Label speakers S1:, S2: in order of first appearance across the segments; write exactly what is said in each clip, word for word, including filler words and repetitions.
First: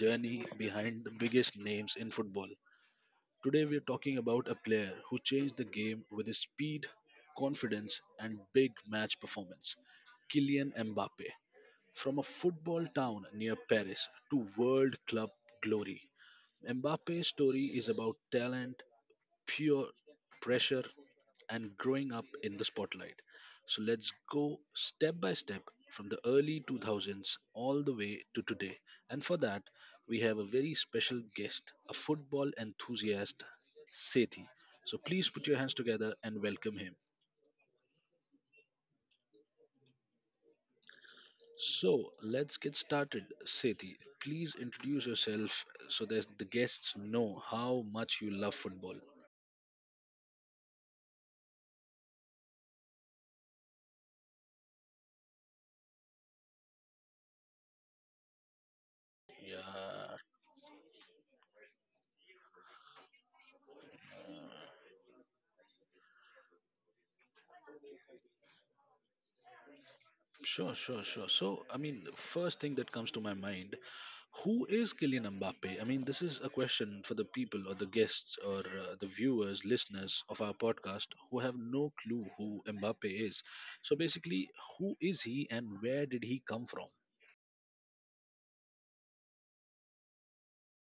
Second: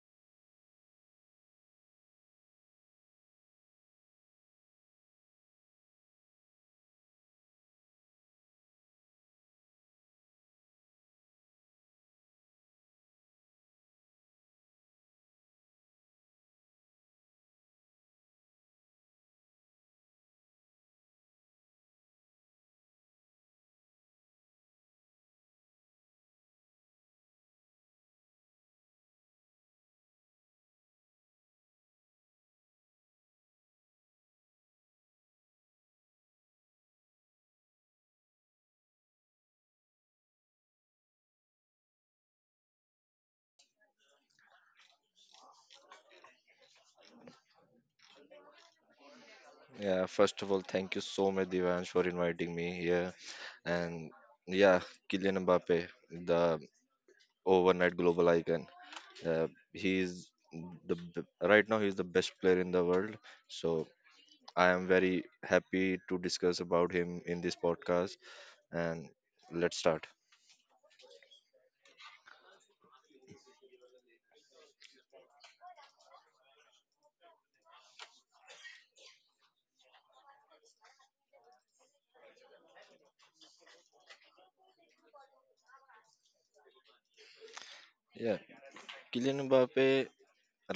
S1: journey behind the biggest names in football. Today we are talking about a player who changed the game with his speed, confidence, and big match performance Kylian Mbappe. From a football town near Paris to world club glory, Mbappe's story is about talent, pure pressure and growing up in the spotlight. So let's go step by step from the early two thousands all the way to today. And for that, we have a very special guest, a football enthusiast, Sethi. So please put your hands together and welcome him. So let's get started, Sethi. Please introduce yourself so that the guests know how much you love football.
S2: Yeah, first of all, thank you so much, Devansh, for inviting me here. And yeah, Kylian Mbappe, the overnight global icon. Uh, he
S1: Yeah,
S2: the b- right now he's the best player in the world. So I am very happy to discuss about him in this podcast. And let's start.
S1: sure, sure, sure. So, I mean, the first thing that comes to my mind, who is Kylian Mbappe? I mean, this is a question for the people or the guests or uh, the viewers, listeners of our podcast who have no clue who Mbappe is. So, basically, who is he and where did he come from?
S2: Yeah, Kylian Mbappe.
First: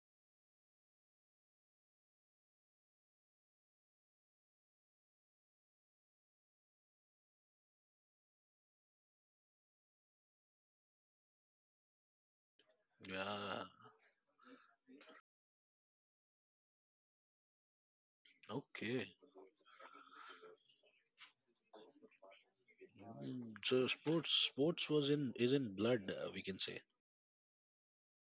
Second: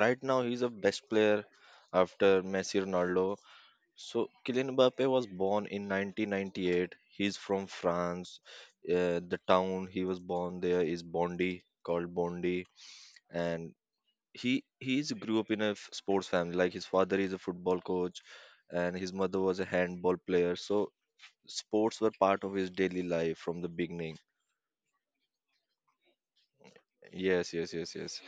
S2: Right now he's the best player after Messi, Ronaldo. So Kylian Mbappe was born in nineteen ninety-eight. He's from France. Uh, the town he was born there is Bondy, called Bondy,
S1: Yeah,
S2: and he he's grew up in a f- sports family. Like his father is a football coach, and
S1: okay.
S2: his mother was a handball player. So sports were part of his daily life
S1: Mm,
S2: from the
S1: so,
S2: beginning.
S1: sports sports was in is in blood, uh, we can say.
S2: Yes, yes, yes, yes.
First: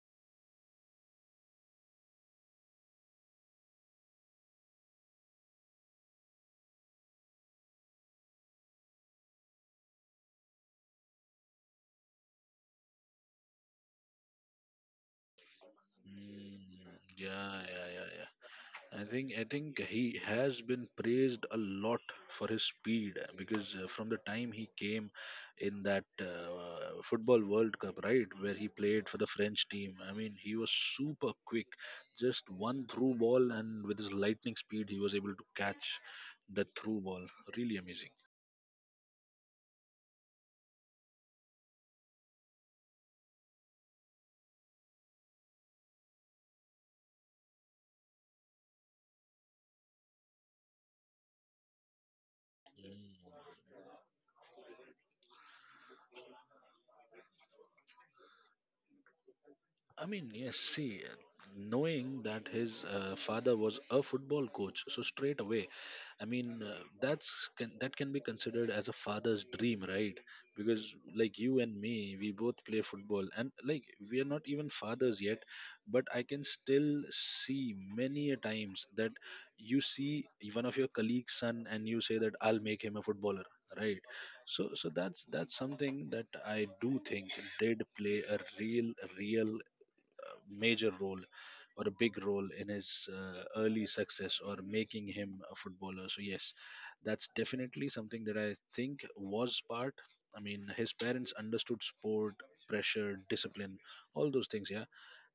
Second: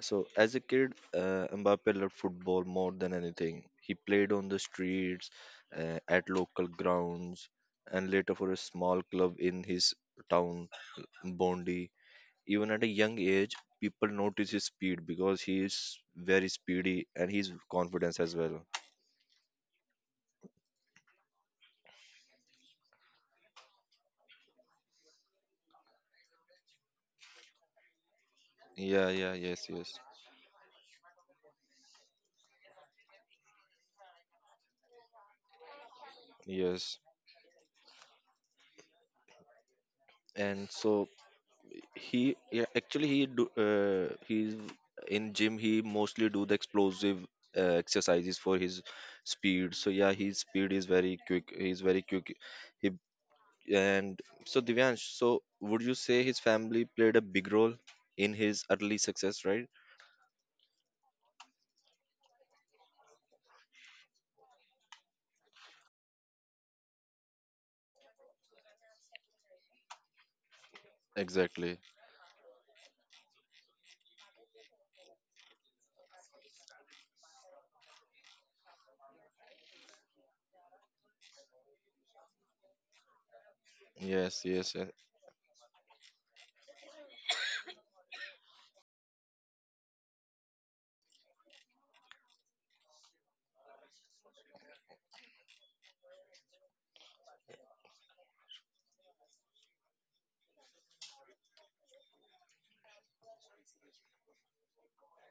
S2: So as a kid, uh, Mbappe loved football more than anything. He played on the streets, uh, at local grounds, and later for a small club in his town, Bondi. Even at a young age, people notice his speed because he is very
S1: Mm,
S2: speedy and his
S1: yeah, yeah, yeah,
S2: confidence as
S1: yeah.
S2: well.
S1: I think I think he has been praised a lot for his speed uh, because uh, from the time he came in that uh, football World Cup, right, where he
S2: Yeah,
S1: played for the
S2: yeah, yes,
S1: French team,
S2: yes,
S1: I mean, he was super quick. Just one through ball, and with his lightning speed, he was able to catch that
S2: yes.
S1: through ball. Really amazing.
S2: And so he yeah, actually he do uh, he's in gym he mostly do the explosive uh, exercises for his speed. So yeah, his speed is very quick, he's very quick. He and so, Divyansh, so would you say his family played a big role in his early success, right?
S1: I mean, yes, see, uh, knowing that his uh, father was a football coach, so straight away, I mean, uh, that's can, that can be considered as a father's dream, right? Because like you and
S2: Exactly.
S1: me, we both play football, and like we are not even fathers yet, but I can still see many a times that you see one of your colleagues' son, and you say that I'll make him a footballer, right?
S2: Yes,
S1: So,
S2: yes, yeah.
S1: so that's that's something that I do think did play a real, real major role or a big role in his uh, early success or making him a footballer. So, yes, that's definitely something that I think was part. I mean, his parents understood sport, pressure, discipline, all those things, yeah.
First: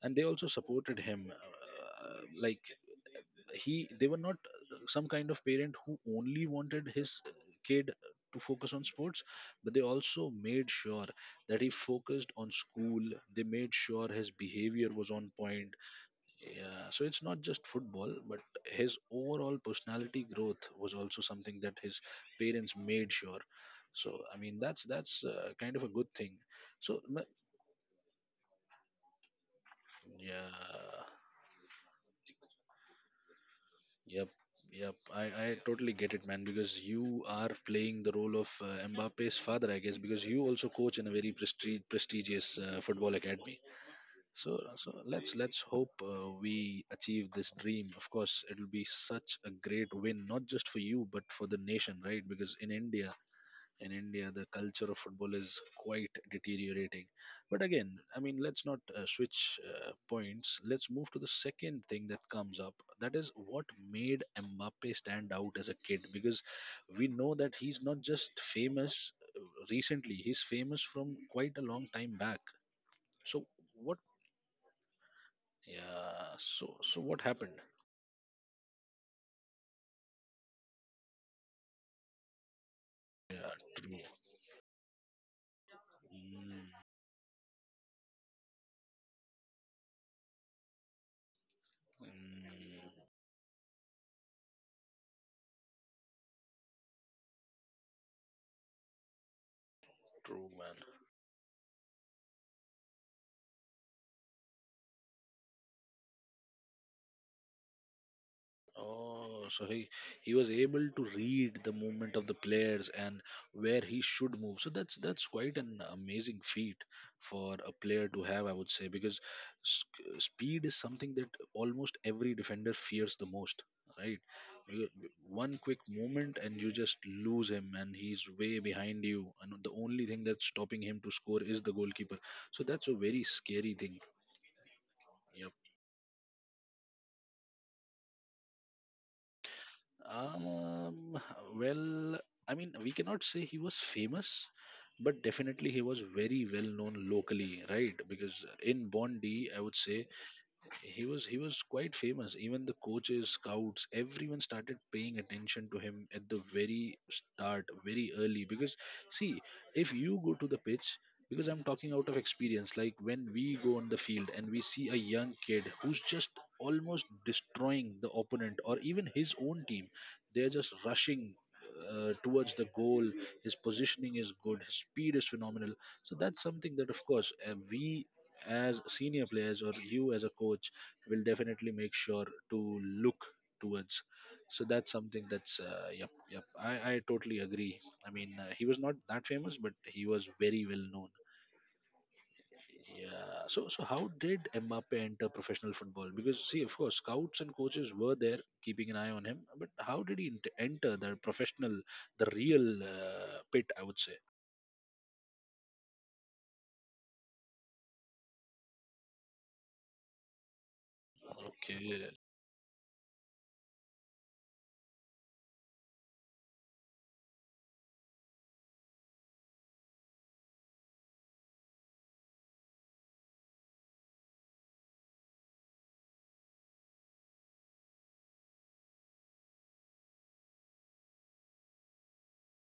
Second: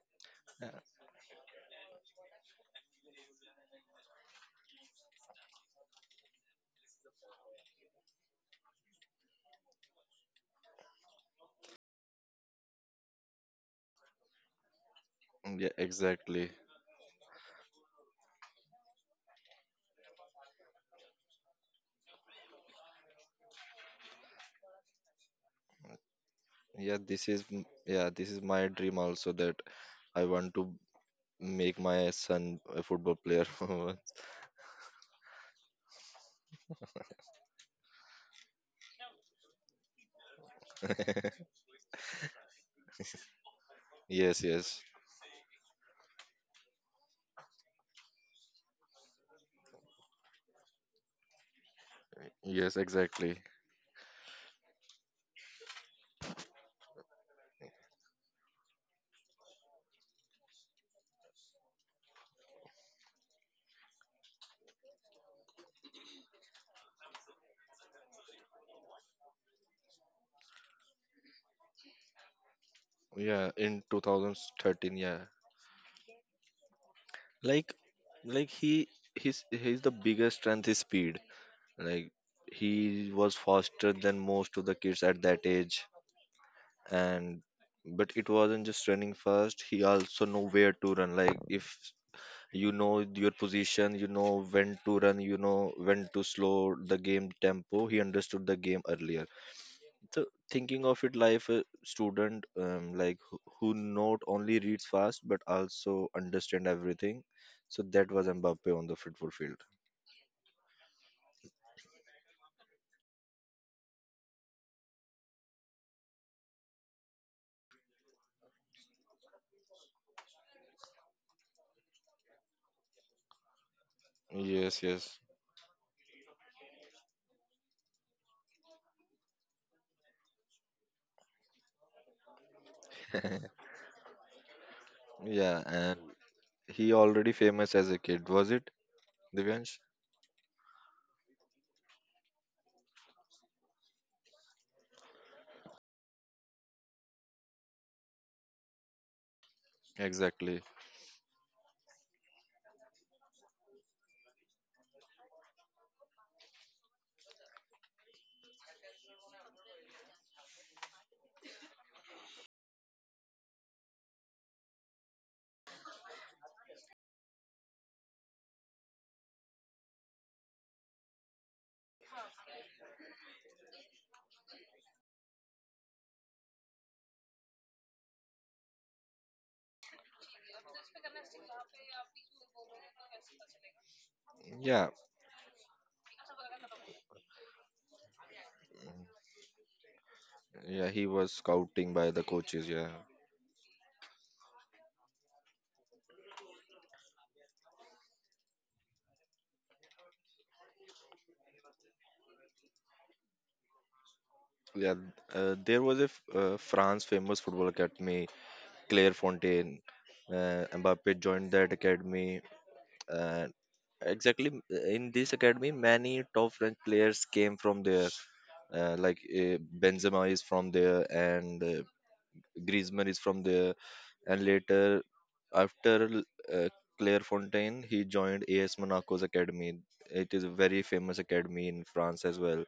S1: And they also supported him. Uh, like, he they were not some kind of parent who only wanted his kid to focus on sports, but they also made sure that he focused on school. They made sure his behavior was on
S2: Yeah,
S1: point.
S2: exactly.
S1: Yeah, so it's not just football, but his overall personality growth was also something that his parents made sure. So I mean, that's that's uh, kind of a good thing.
S2: yeah
S1: so m-
S2: this is m- yeah, this is my dream also, that I want to
S1: yeah.
S2: make my son a football player for once.
S1: Yep, yep. I, I totally get it, man, because you are playing the role of uh, Mbappe's father, I guess, because you also coach in a very prestige, prestigious uh, football academy.
S2: Yes,
S1: So,
S2: yes.
S1: so let's let's hope uh, we achieve this dream. Of course, it'll be such a great win, not just for you, but for the nation, right? Because in
S2: Yes,
S1: India,
S2: exactly.
S1: in India, the culture of football is quite deteriorating. But again, I mean, let's not uh, switch uh, points. Let's move to the second thing that comes up. That is what made Mbappe stand out as a kid because we know that he's not just famous uh, recently, he's famous from quite a long time back. So,
S2: Yeah, in
S1: what?
S2: two thousand thirteen, yeah.
S1: Yeah, so so what happened?
S2: Like like he his his the biggest strength is speed. Like, he was
S1: Yeah,
S2: faster
S1: true.
S2: than most of the kids at that age,
S1: Mm,
S2: and but it wasn't just running fast, he also know where to run. Like if you know
S1: mm,
S2: your position, you know when to run, you know when to slow the game tempo. He understood the game earlier. So
S1: true, man.
S2: thinking of it like a student, um, like who, who not only reads fast but also understand everything. So that was Mbappe on the football
S1: Oh,
S2: field.
S1: so he he was able to read the movement of the players and where he should move. So that's that's quite an amazing feat for a player to have, I would say, because sc- speed is something that almost every defender fears the most, right?
S2: Yes,
S1: You-
S2: yes.
S1: One quick movement and you just lose him, and he's way behind you, and the only thing that's stopping him to score is the goalkeeper. So that's a very scary thing. Yeah,
S2: Yeah, and he already famous as a kid, was it, Divyansh?
S1: um, well, I mean, we cannot say he was famous, but definitely he was very well known locally, right? Because in Bondi, I would say
S2: Exactly.
S1: he was he was quite famous. Even the coaches, scouts, everyone started paying attention to him at the very start, very early, because see, if you go to the pitch, because I'm talking out of experience, like when we go on the field and we see a young kid who's just almost destroying the opponent or even his own team, they're just rushing uh, towards the goal. His positioning is good. His speed is phenomenal. So that's something that, of course, uh, we as senior players or you as a coach will definitely make sure to look towards. So
S2: Yeah,
S1: that's something that's uh, yep, yep. I I totally agree. I mean, uh, he was not that famous, but he was very well
S2: yeah, he
S1: known.
S2: was scouting by the coaches. Yeah,
S1: Yeah. So so how did Mbappe enter professional football? Because see, of course, scouts and coaches were there keeping an eye on him, but how did he ent- enter the professional, the real uh, pit? I would say.
S2: yeah. Uh, there was a f- uh, France famous football academy, Clairefontaine. Uh, Mbappe joined that
S1: Okay.
S2: academy. Uh, exactly, in this academy many top French players came from there, uh, like uh, Benzema is from there, and uh, Griezmann is from there. And later, after l- uh, claire fontaine he joined as Monaco's academy. It is a very famous academy in France as well,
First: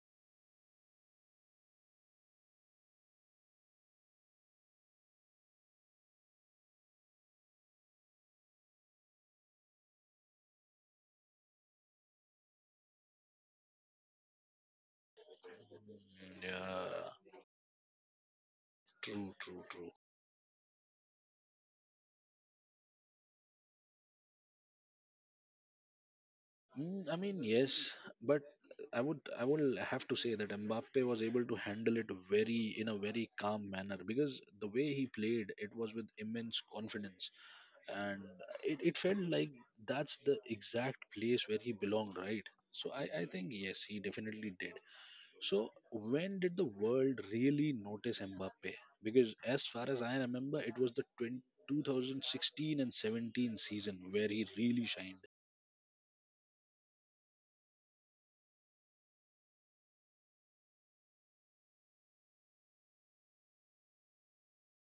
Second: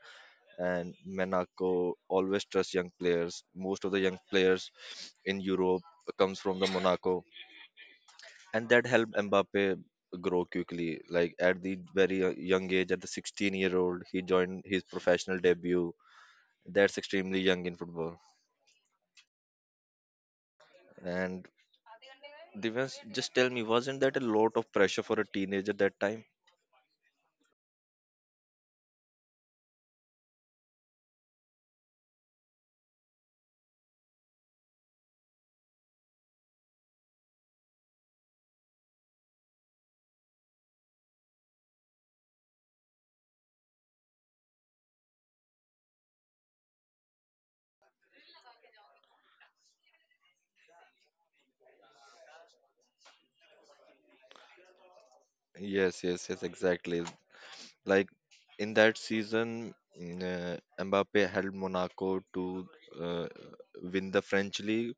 S2: and Monaco always trusts young players. Most of the young players in Europe comes from the Monaco, and that helped Mbappe grow quickly. Like at the very uh, young age, at the sixteen year old, he joined his professional debut. That's
S1: Yeah.
S2: extremely young in football.
S1: True. True. True.
S2: And Divyansh, just tell me, wasn't that a lot of pressure for a teenager that time?
S1: Mm, I mean, yes, but I would I would have to say that Mbappe was able to handle it very in a very calm manner because the way he played it was with immense confidence, and it, it felt like that's the exact place where he belonged, right? So I, I think yes, he definitely did. So when did the world really notice Mbappe? Because as far as I remember, it was the twenty twenty sixteen and seventeen season where he really shined.
S2: Yes, yes, yes, exactly. Like in that season, mm, uh, Mbappe helped Monaco to uh, win the French league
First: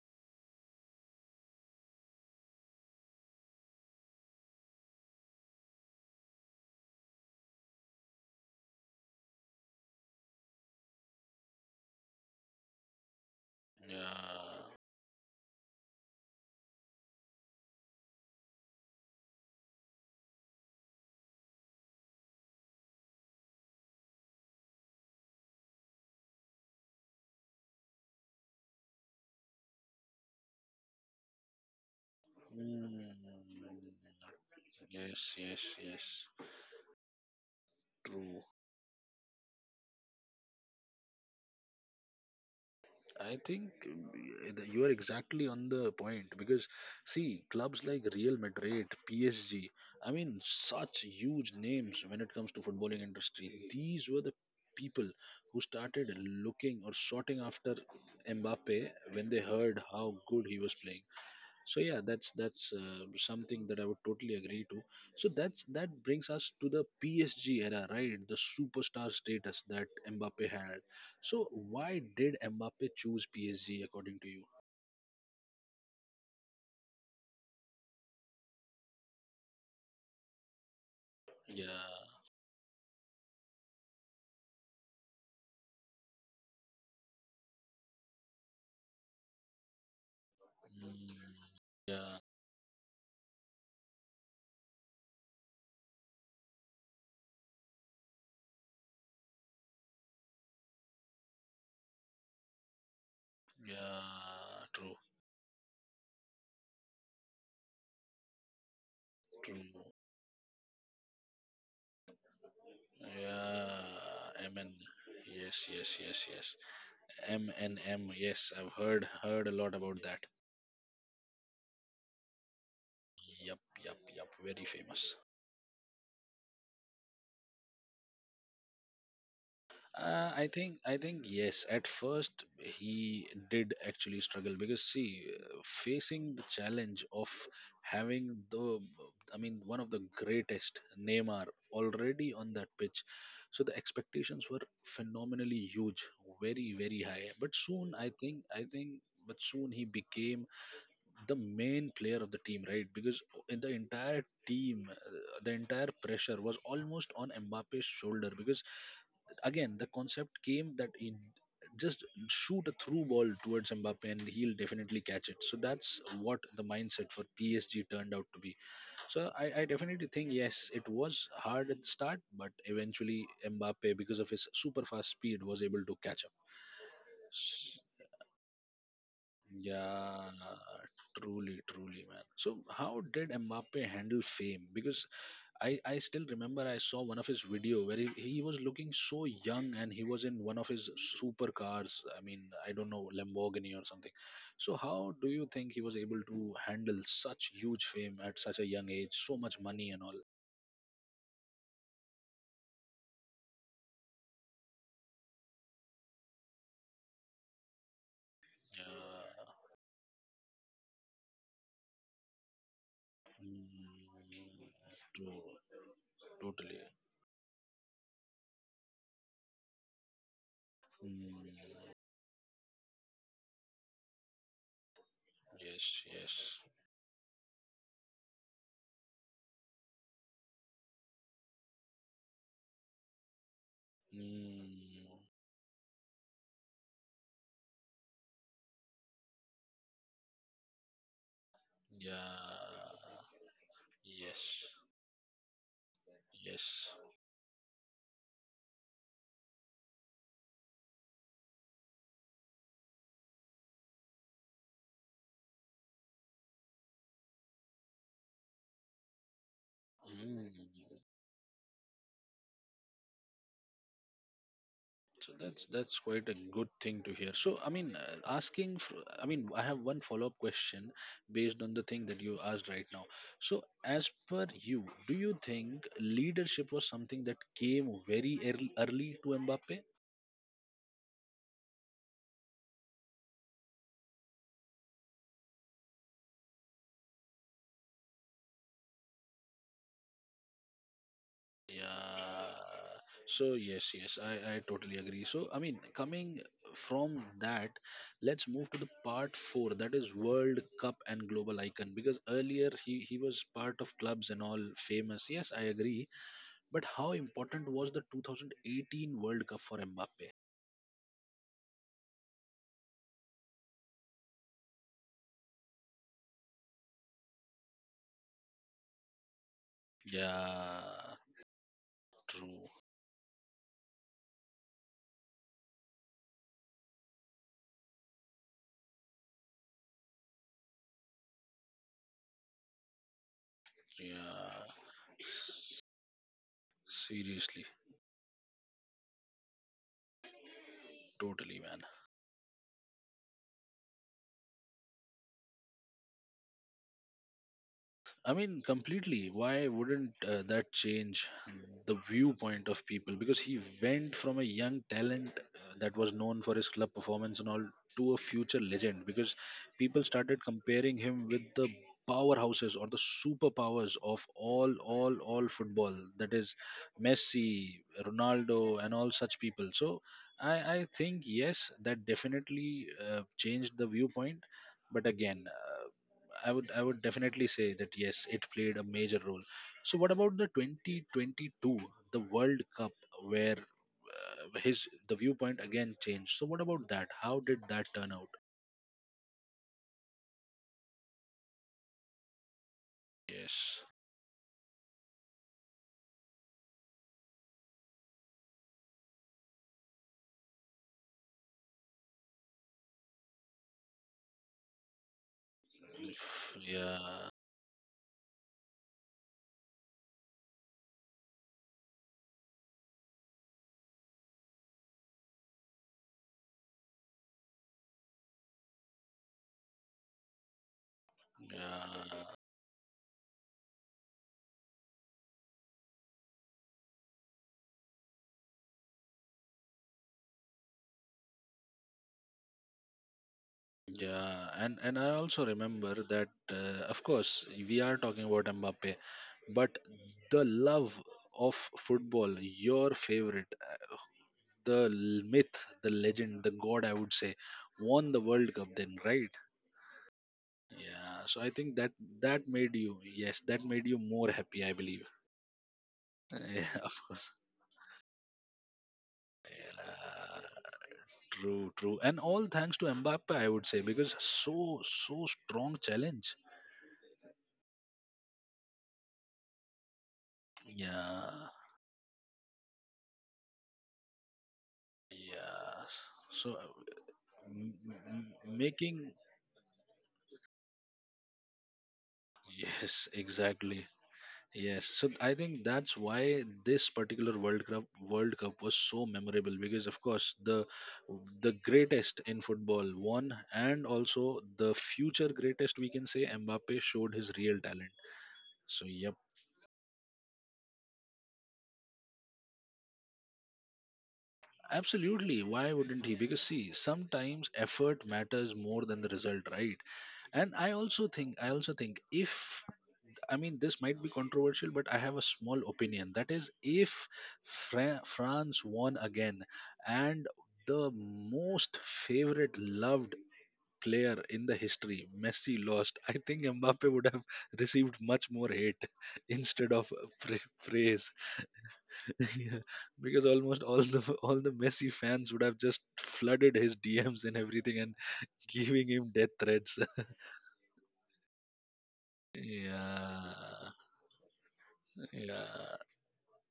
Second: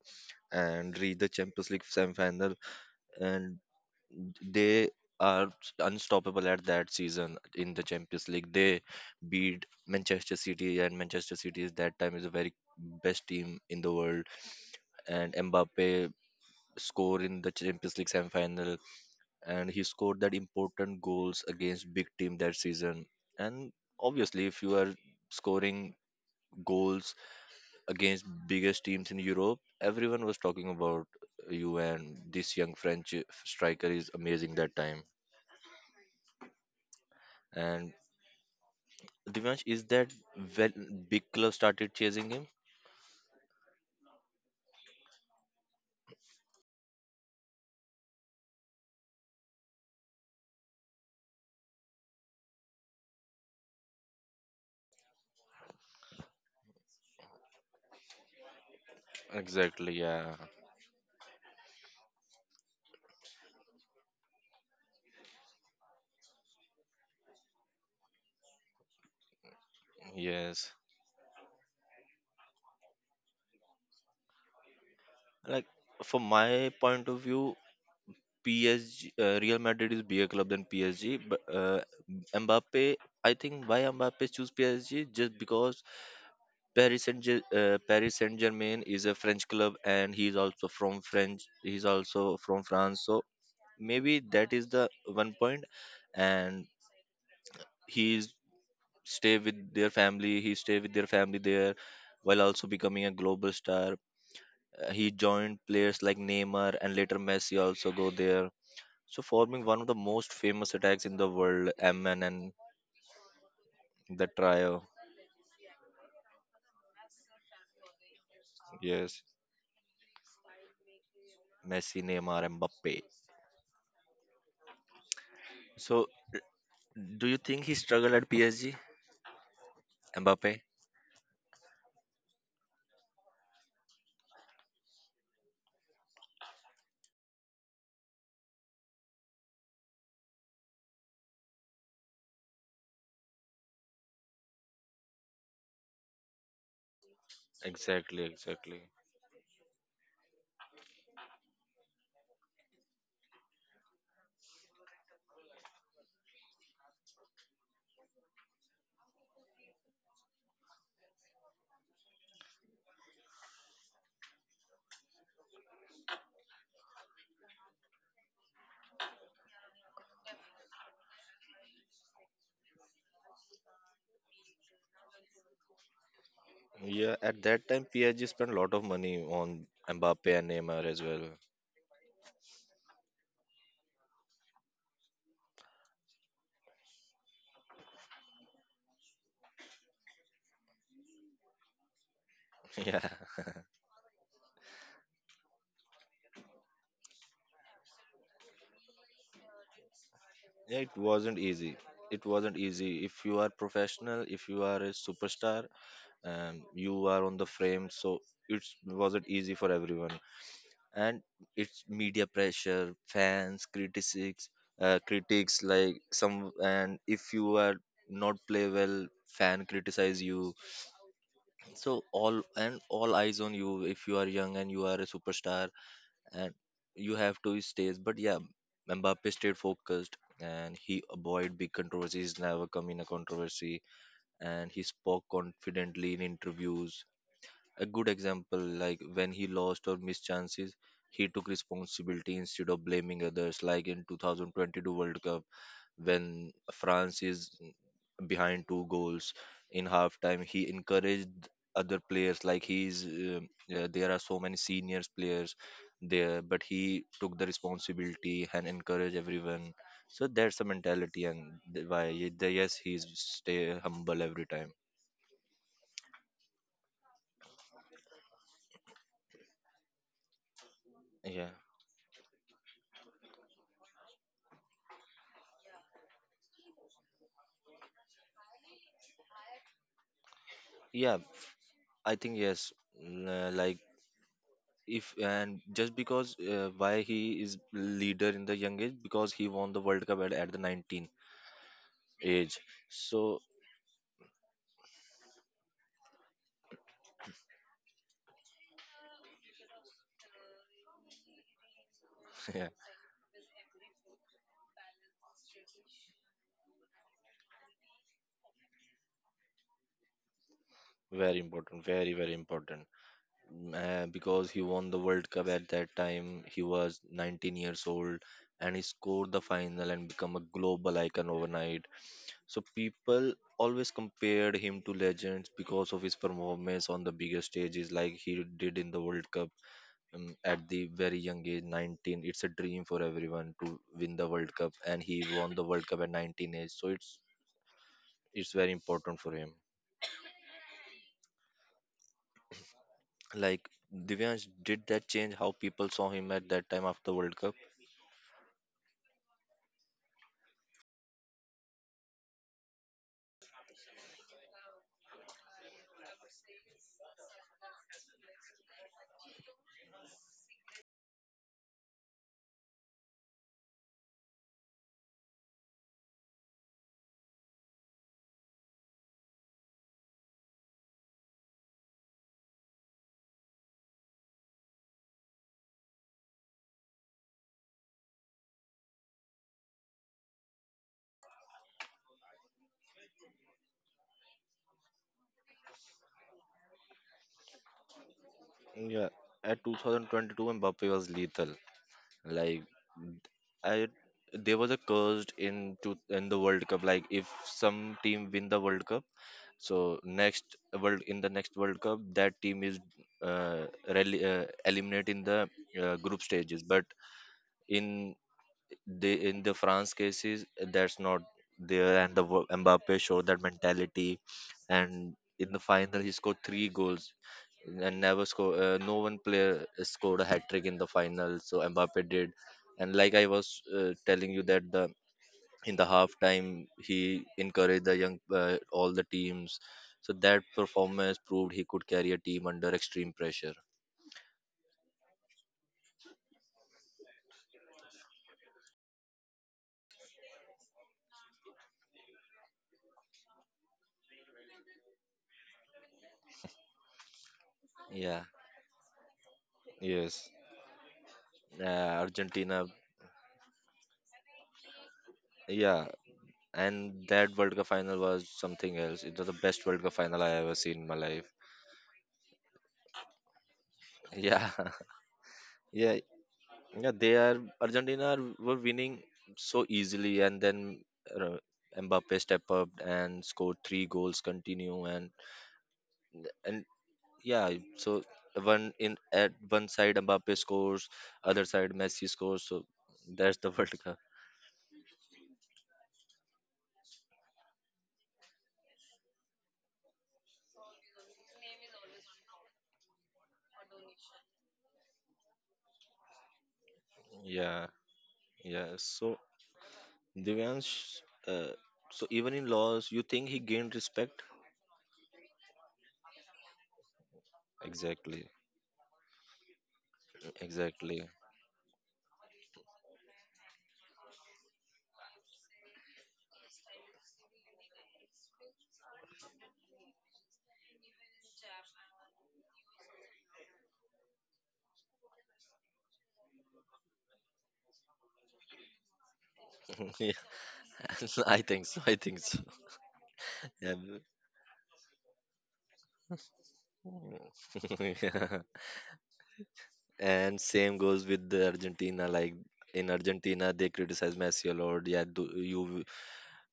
S2: and reach the Champions League semi-final. And they are unstoppable at that season in the Champions League. They beat Manchester City, and Manchester City is that time is a very best team in the world.
S1: Yeah.
S2: And Mbappe score in the Champions League semi-final, and he scored that important goals against big team that season. And obviously, if you are scoring goals against biggest teams in Europe, everyone was talking about you, and this young French
S1: Mm,
S2: striker is amazing that time.
S1: yes, yes, yes.
S2: And
S1: True.
S2: Divyansh, is that when big club started chasing him?
S1: I think mm, that you are exactly on the point because, see, clubs like Real Madrid, P S G, I mean, such huge names when it comes to footballing industry. These were the people who started looking or sorting after Mbappe when they heard
S2: Exactly,
S1: how
S2: yeah.
S1: good he was playing. So yeah, that's that's uh, something that I would totally agree to. So that's that brings us to the PSG era, right? The superstar status that Mbappe
S2: Yes.
S1: had. So why did Mbappe choose PSG according to you?
S2: Like, from my point of view, P S G, uh, Real Madrid is bigger club than P S G. But
S1: Yeah,
S2: uh, Mbappe, I think why Mbappe choose P S G just because Paris Saint Ge- uh, Paris Saint Germain is a French club and he's also from
S1: mm,
S2: French. He's
S1: yeah.
S2: also from France, so maybe that is the one point. And he's stay with their family he stay with their family there, while also becoming a global star.
S1: Yeah,
S2: Uh,
S1: true.
S2: he joined players like Neymar, and later Messi also go there, so forming
S1: true
S2: one of the most famous attacks in the world, M N, and the
S1: yeah, mn.
S2: trio.
S1: Yes, yes, yes, yes, mnm. Yes, I've heard
S2: Yes.
S1: heard a lot about that.
S2: Messi, Neymar, Mbappe.
S1: Yep, yep, yep. Very famous.
S2: So do you think he struggled at PSG?
S1: Uh, I
S2: Mbappe.
S1: think I think yes. At first, he did actually struggle because see, uh, facing the challenge of having the, I mean, one of the greatest Neymar already on that pitch, so the expectations were phenomenally huge, very very high. But soon, I
S2: Exactly,
S1: think I
S2: exactly.
S1: think, but soon he became the main player of the team, right? Because in the entire team, uh, the entire pressure was almost on Mbappe's shoulder. Because again, the concept came that he just shoot a through ball towards Mbappe and he'll definitely catch it. So that's what the mindset for P S G turned out to be. So I, I definitely think yes, it was hard at the start, but eventually Mbappe, because of his super fast speed, was able to catch up.
S2: Yeah, at that time PSG spent a lot of money on
S1: Yeah,
S2: Mbappe and Neymar as well.
S1: truly, truly, man. So, how did Mbappe handle fame? Because I, I still remember I saw one of his video where he, he was looking so young and he was in one of his supercars. I mean, I don't
S2: Yeah.
S1: know, Lamborghini or something. So, how do you think he was able to handle such huge fame at such a young age, so much money and all?
S2: It wasn't easy. It wasn't easy. If you are professional, if you are a superstar, um, you are on the frame, so it
S1: Yeah,
S2: wasn't easy for everyone. And it's media pressure, fans,
S1: mm,
S2: critics, uh,
S1: true,
S2: critics like some.
S1: totally.
S2: And if you are not play well, fan criticize you.
S1: Mm,
S2: So all and all eyes on you. If you are young and you are a superstar,
S1: yes,
S2: and
S1: yes.
S2: you have to stays. But yeah, Mbappe stayed focused, and he avoid big controversies, never come in a controversy, and he
S1: Mm,
S2: spoke confidently in interviews. A good example, like when he lost or missed chances, he took responsibility instead of
S1: yeah.
S2: blaming others, like in
S1: Yes,
S2: twenty twenty-two World Cup when
S1: yes.
S2: France is behind two goals in halftime. He encouraged other players. Like he's um, uh, There are so many seniors players there, but he took the responsibility and encouraged everyone. So
S1: Mm.
S2: that's the mentality, and th- why y- the, yes, he's stay humble every time.
S1: So that's that's quite a good thing to hear. So I mean, uh, asking. For, I mean, I have one follow-up question
S2: Yeah,
S1: based on the thing that you asked right now. So, as per you, do you think leadership was something that came very early, early to Mbappe?
S2: yeah, I think yes. mm, uh, Like if and just because uh, why he is leader in the young age, because he won the World Cup at, at the nineteen
S1: Yeah.
S2: age, so
S1: So yes, yes, I, I totally agree. So I mean, coming from that, let's move to the part four. That is World Cup and global icon. Because
S2: yeah.
S1: earlier he he was part of clubs and all famous. Yes, I agree. But how important was the twenty eighteen World Cup for Mbappe?
S2: Very important, very very important. Mm, uh, because he won the world cup, at that time he was nineteen years old, and he scored the final and become a
S1: Yeah,
S2: global icon overnight. So
S1: true.
S2: people always compared him to legends because of his performance on the bigger stages, like he did in the world cup. Um, at the very young age nineteen, it's a dream for everyone to win the world
S1: Yeah,
S2: cup, and he won the world cup at nineteen age, so it's
S1: seriously,
S2: it's very important for him.
S1: totally, man.
S2: Like, Divyansh, did that change how people saw him at that time after World Cup?
S1: I mean, completely. Why wouldn't uh, that change the viewpoint of people? Because he went from a young talent uh, that was known for his club performance and all to a future legend. Because people started comparing him with the powerhouses or the superpowers of all, all, all football. That is Messi, Ronaldo, and all such people. So I, I think yes, that definitely uh, changed the viewpoint. But again. uh, I would I would definitely say that yes, it played a major role. So what about the twenty twenty-two, the World Cup, where uh, his the viewpoint again changed? So what about that? How did that turn out?
S2: Yeah, at two thousand twenty-two, Mbappe was lethal. Like
S1: Yes.
S2: I, there was a curse in to in the World Cup. Like if some team win the World Cup, so next world in the next World Cup, that team is uh, rel- uh eliminate in the uh, group
S1: Oof,
S2: stages. But
S1: Yeah,
S2: in they in the France cases that's not there, and the wo- Mbappe showed that mentality, and in the final he scored three goals, and never score. Uh, no one player scored a hat trick in the final, so Mbappe did.
S1: yeah,
S2: And like I was uh, telling you that the in the half time he encouraged the young uh, all the teams. So that performance proved he could carry a team under extreme pressure.
S1: yeah, and and I also remember that, uh, of course, we are talking about Mbappe, but the love of football, your favorite, the l- myth, the legend, the god, I would say, won the
S2: Yeah.
S1: World Cup then, right?
S2: Yes.
S1: Yeah. So I think that
S2: Uh,
S1: that
S2: Argentina.
S1: made you, yes, that made you more happy, I believe.
S2: Yeah.
S1: Yeah, of
S2: And
S1: course.
S2: that World Cup final was something else. It was the best World Cup final I
S1: Uh,
S2: ever seen in my life.
S1: True, true. And all thanks to Mbappe, I would say, because
S2: Yeah,
S1: so, so strong
S2: yeah,
S1: challenge.
S2: yeah. They are Argentina are- were winning so easily, and then uh,
S1: Yeah,
S2: Mbappe stepped up and scored three goals continue, and
S1: yeah. So
S2: and yeah.
S1: m-
S2: So
S1: m- m-
S2: one in
S1: making,
S2: at one side Mbappe scores, other side Messi scores. So
S1: yes,
S2: that's the World
S1: exactly.
S2: Cup.
S1: Yes, so I think that's why this particular World Cup World Cup was so memorable because of course the the greatest in football won and also the future greatest, we can say, Mbappe showed his real
S2: Yeah,
S1: talent.
S2: yeah.
S1: So yep,
S2: So Divyansh, uh, so even in loss, you think he gained respect?
S1: absolutely. Why wouldn't he? Because see, sometimes effort
S2: Exactly.
S1: matters more than the result, right? And I
S2: Exactly.
S1: also think I also think if I mean, this might be controversial, but I have a small opinion. That is, if Fra- France won again, and the most favorite, loved player in the history, Messi, lost, I think Mbappe would have received much more hate instead of
S2: Yeah,
S1: pra- praise.
S2: I think so. I think so.
S1: Yeah, because almost
S2: Yeah.
S1: all the all the Messi fans would have just flooded his D Ms and everything and
S2: Yeah.
S1: giving him death threats.
S2: And same goes with the Argentina. Like, in Argentina, they
S1: Yeah,
S2: criticize Messi a lot. Yeah, do
S1: yeah.
S2: you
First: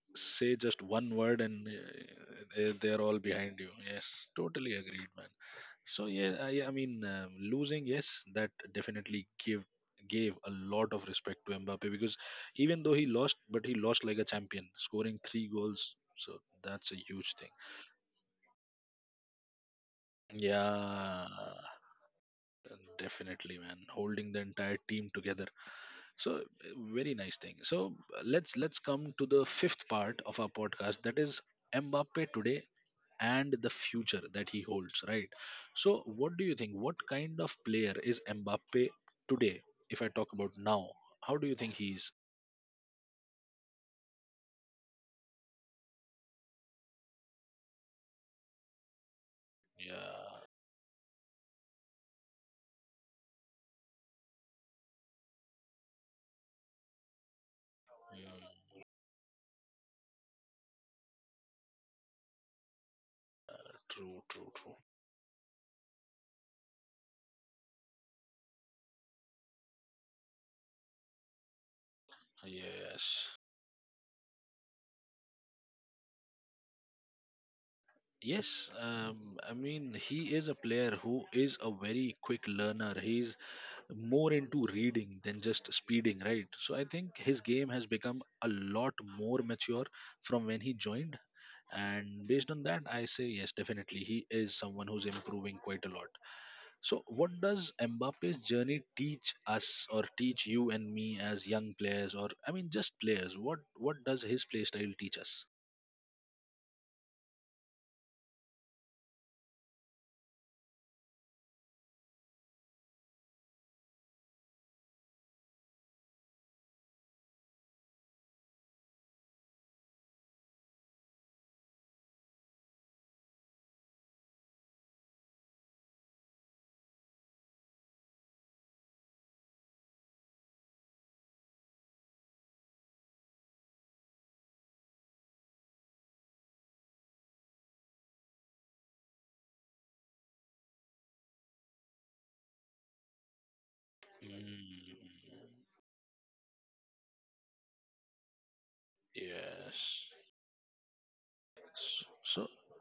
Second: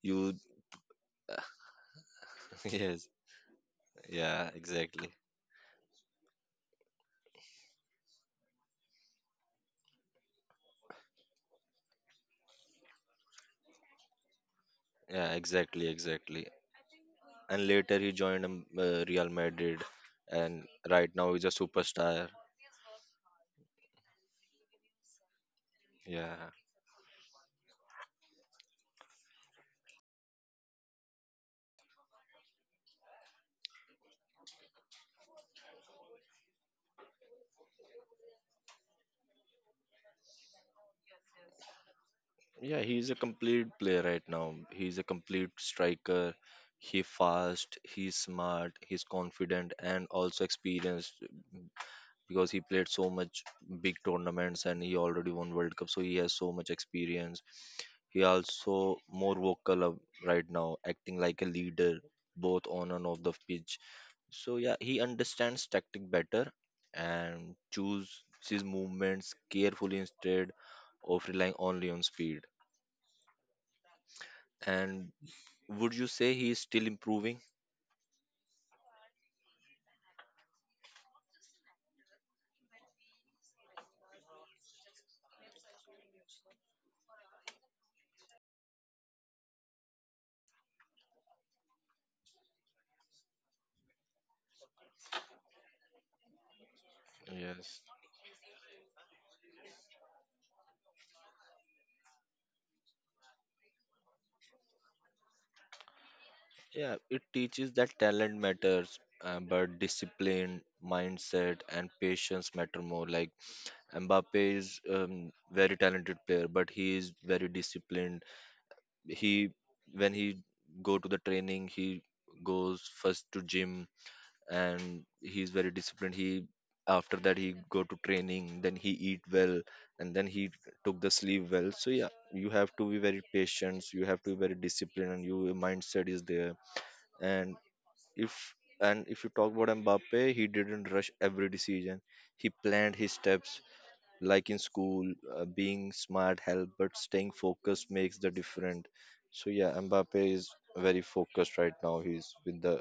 S2: you
S1: Say just one word and uh, uh, they're
S2: yes.
S1: all behind you. Yes,
S2: Yeah,
S1: totally agreed,
S2: exactly.
S1: man. So yeah, i, I mean, um, losing, yes, that definitely give gave a lot of respect to Mbappe, because even though he lost, but he lost like a champion, scoring
S2: Yeah,
S1: three
S2: exactly,
S1: goals. So
S2: exactly.
S1: that's a huge thing.
S2: And later he joined um, uh, Real Madrid, and right
S1: Yeah,
S2: now he's a superstar.
S1: definitely, man, holding the entire team together. So
S2: Yeah.
S1: uh, very nice thing. So uh, let's let's come to the fifth part of our podcast, that is Mbappe today and the future that he holds, right? So, what do you think? What kind of player is Mbappe today? If I talk about now, how do you think he is?
S2: Yeah, he's a complete player right now. He's a complete striker. He fast, he's smart, he's confident, and
S1: Yeah,
S2: also experienced because he played so much big tournaments, and he already won World Cup, so he has so much experience. He
S1: mm,
S2: also more vocal of- right now, acting like a leader both on and off the pitch.
S1: true, true,
S2: So
S1: true.
S2: yeah, he understands tactic better and chooses his movements carefully instead of relying only on speed.
S1: Yes.
S2: And would you say he is still improving?
S1: Yes, um, I mean, he is a player who is a very quick learner. He's more into reading than just speeding, right? So I think his game has become a lot more mature from when he joined, and based on that I say yes, definitely he is someone who's improving quite a lot. So what does
S2: Yes.
S1: Mbappe's journey teach us, or teach you and me as young players, or I mean just players, what what does his play style teach us?
S2: Yeah, it teaches that talent matters, uh, but discipline, mindset, and patience matter more. Like Mbappe is um, very talented player, but he is very disciplined. He when he go to the training, he goes first to gym, and he's very disciplined. He after that he go to training, then he eat well, and then he took the sleep well. So yeah, you have to be very patient, you have to be very disciplined, and your mindset is there. And if and if you talk about Mbappe, he didn't rush every decision, he planned his steps. Like in school,
S1: Mm,
S2: uh, being smart help, but staying focused makes the difference. So yeah,
S1: yes.
S2: Mbappe is very focused right now.
S1: S-
S2: He's
S1: so
S2: with the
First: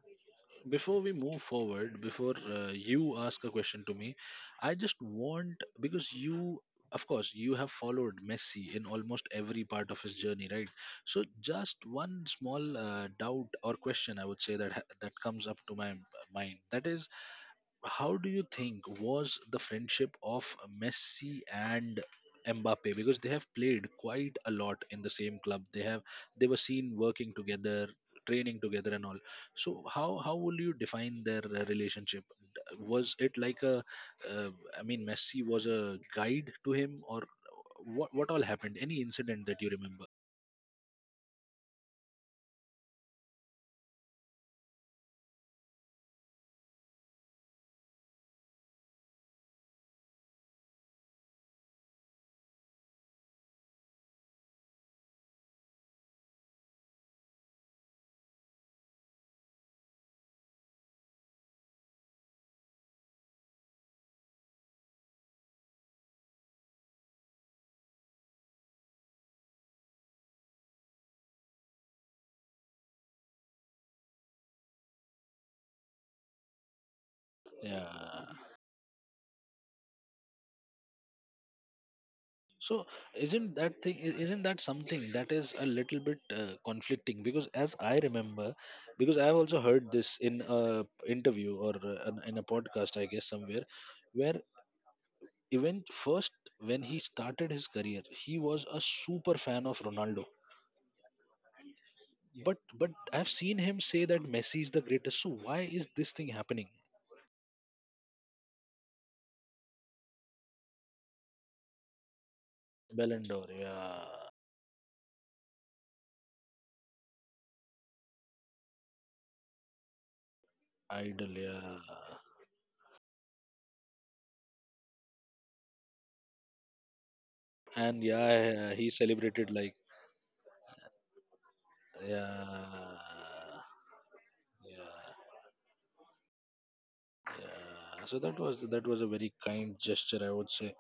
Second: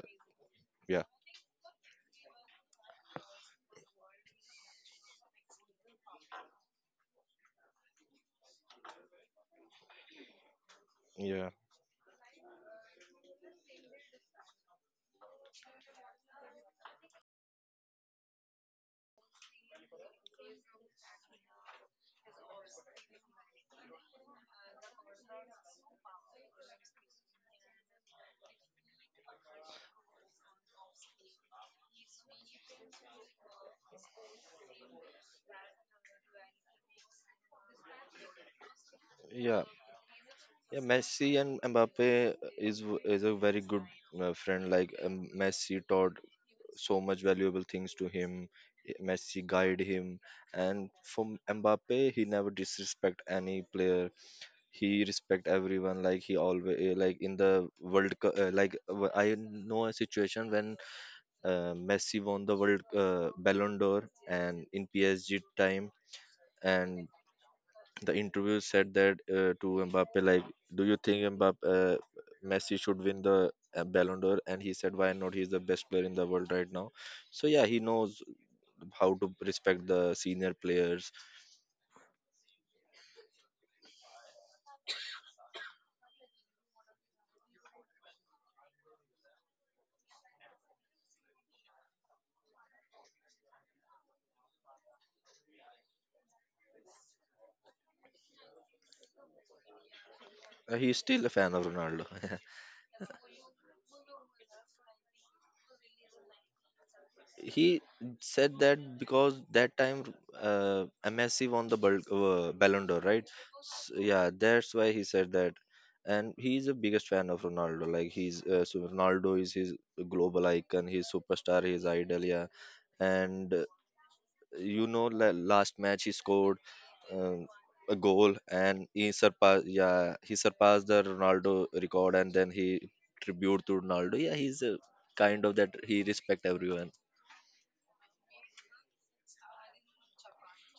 S1: before
S2: yeah.
S1: we move forward, before uh, you ask a question to me, I just want, because you, of course you have followed Messi in almost every part of his journey, right? So
S2: Yeah,
S1: just one small uh, doubt or question, I would say, that ha- that comes up to my m- mind. That is, how do you think was the friendship of Messi and Mbappe, because they have played quite a lot in the same club, they have, they were seen working together, training together and all. So how how will you define their uh, relationship? D- was it like a uh, I mean, Messi was a guide to him, or what what all happened? Any incident that
S2: yeah.
S1: you remember?
S2: Yeah, Messi and Mbappe is w- is a very good uh, friend. Like um, Messi taught so much valuable things to him. eh, Messi guided him, and from Mbappe, he never disrespect any player. He respect everyone. Like he always eh, like in the World Cup. Uh, like w- I know a situation when uh, Messi won the World uh, Ballon d'Or and in P S G time, and the interview said that uh, to Mbappe, like, do you think Mbappe, uh, Messi should win the uh, Ballon d'Or? And he said, why not? He's the best player in the world right now. So yeah, he knows
S1: Yeah.
S2: how to respect the senior players.
S1: So isn't that thing, i- isn't that something that is a little bit uh, conflicting? Because as I remember, because I have also heard this in a interview or uh, an- in a podcast I guess somewhere, where even first, when he started his career, he was a super fan of Ronaldo.
S2: Uh, he's still a fan of Ronaldo.
S1: but but I've seen him say that Messi is the greatest, so why is this thing happening?
S2: he said that because that time uh, M S C won the Bal- uh, Ballon d'Or,
S1: Ballon
S2: right?
S1: d'Or,
S2: S Yeah,
S1: yeah.
S2: that's why he said that. And he's a biggest fan of Ronaldo. Like he's uh, so Ronaldo is his global icon, his
S1: Idol,
S2: superstar,
S1: yeah.
S2: his idol. Yeah, and uh, you know, la- last match he scored um, a
S1: And
S2: goal
S1: yeah,
S2: and
S1: he
S2: he
S1: celebrated
S2: surpassed.
S1: like,
S2: Yeah, he surpassed the Ronaldo record,
S1: yeah,
S2: and then he tribute to Ronaldo. Yeah, he's a
S1: yeah.
S2: kind of that he respect everyone.
S1: Yeah, so that was that was a very kind gesture, I would say,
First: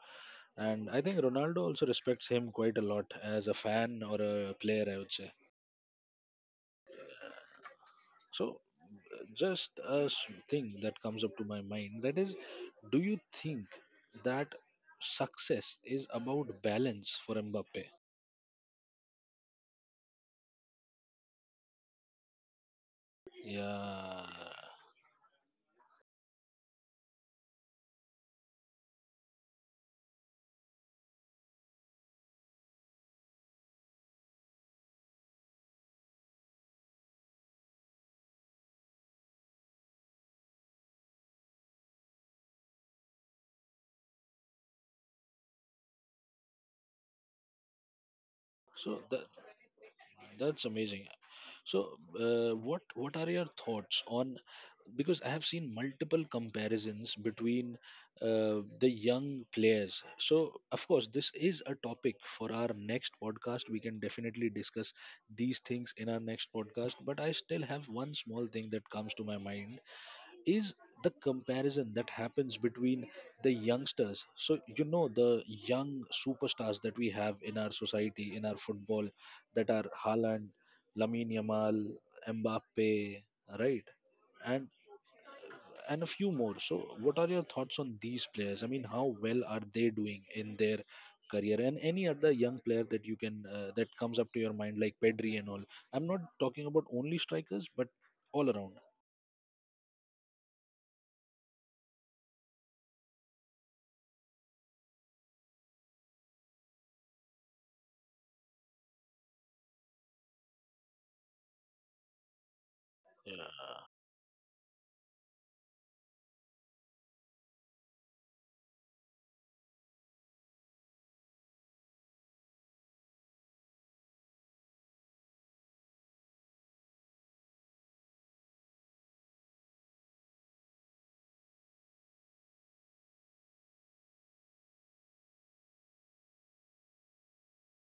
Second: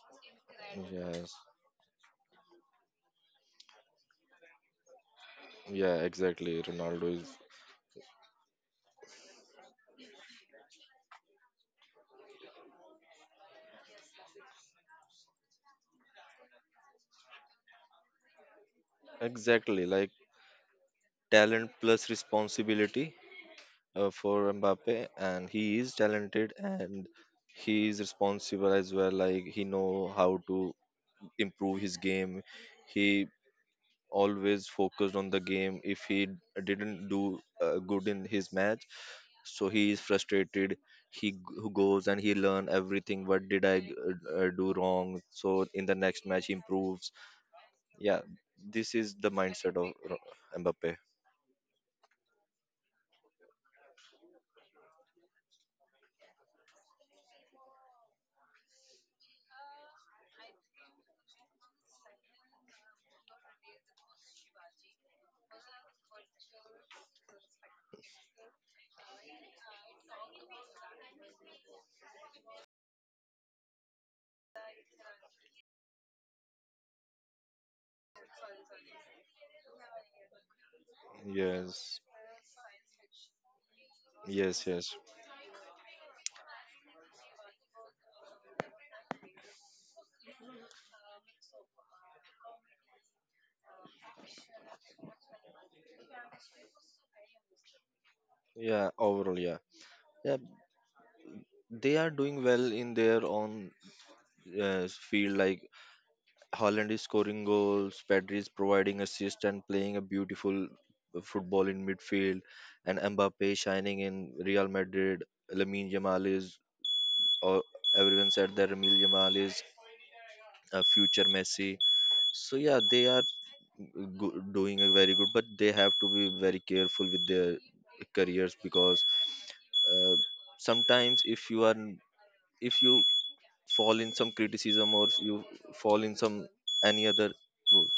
S1: and I think
S2: Yes.
S1: Ronaldo also respects him quite a lot, as a fan or a player, I would say.
S2: Yeah, exactly. Ronaldo is
S1: So, uh, just a s- thing that comes up to my mind, that is, do you think that success is about balance for Mbappe?
S2: exactly, like talent plus responsibility uh,
S1: Yeah.
S2: for Mbappe, and he is talented and he is responsible as well. Like he know how to improve his game. He always focused on the game. If he didn't do uh, good in his match, so he is frustrated. He g- goes and he learn everything. What did I uh, uh, do wrong? So in the next match, he improves. Yeah, this
S1: So
S2: is
S1: the,
S2: the mindset of Ro-
S1: that's
S2: Mbappe.
S1: amazing. So, uh, what what are your thoughts on? Because I have seen multiple comparisons between uh, the young players. So, of course, this is a topic for our next podcast. We can definitely discuss these things in our next podcast. But I still have one small thing that comes to my mind, is the comparison that happens between the youngsters. So you know, the young superstars that we have in our society, in our football, that are Haaland, Lamine Yamal,
S2: Yes,
S1: Mbappe, right?
S2: yes,
S1: and
S2: yes.
S1: and a few more. So what are your thoughts on these players? I mean, how well are they doing in their career, and any other young player that you can uh, that comes up to your mind, like Pedri and all? I'm not talking about only strikers, but all around.
S2: Yeah, overall, yeah. Yeah, they are doing well in their own uh, field. Like Holland is scoring goals, Pedri is providing assist and playing a beautiful football in midfield, and Mbappe shining in Real Madrid. Lamine Yamal is, or everyone said that Lamine Yamal is a future Messi. So yeah, they are go- doing a very good, but they have to be very careful with their careers because uh, sometimes if you are if you fall in some criticism, or you fall in some any other role.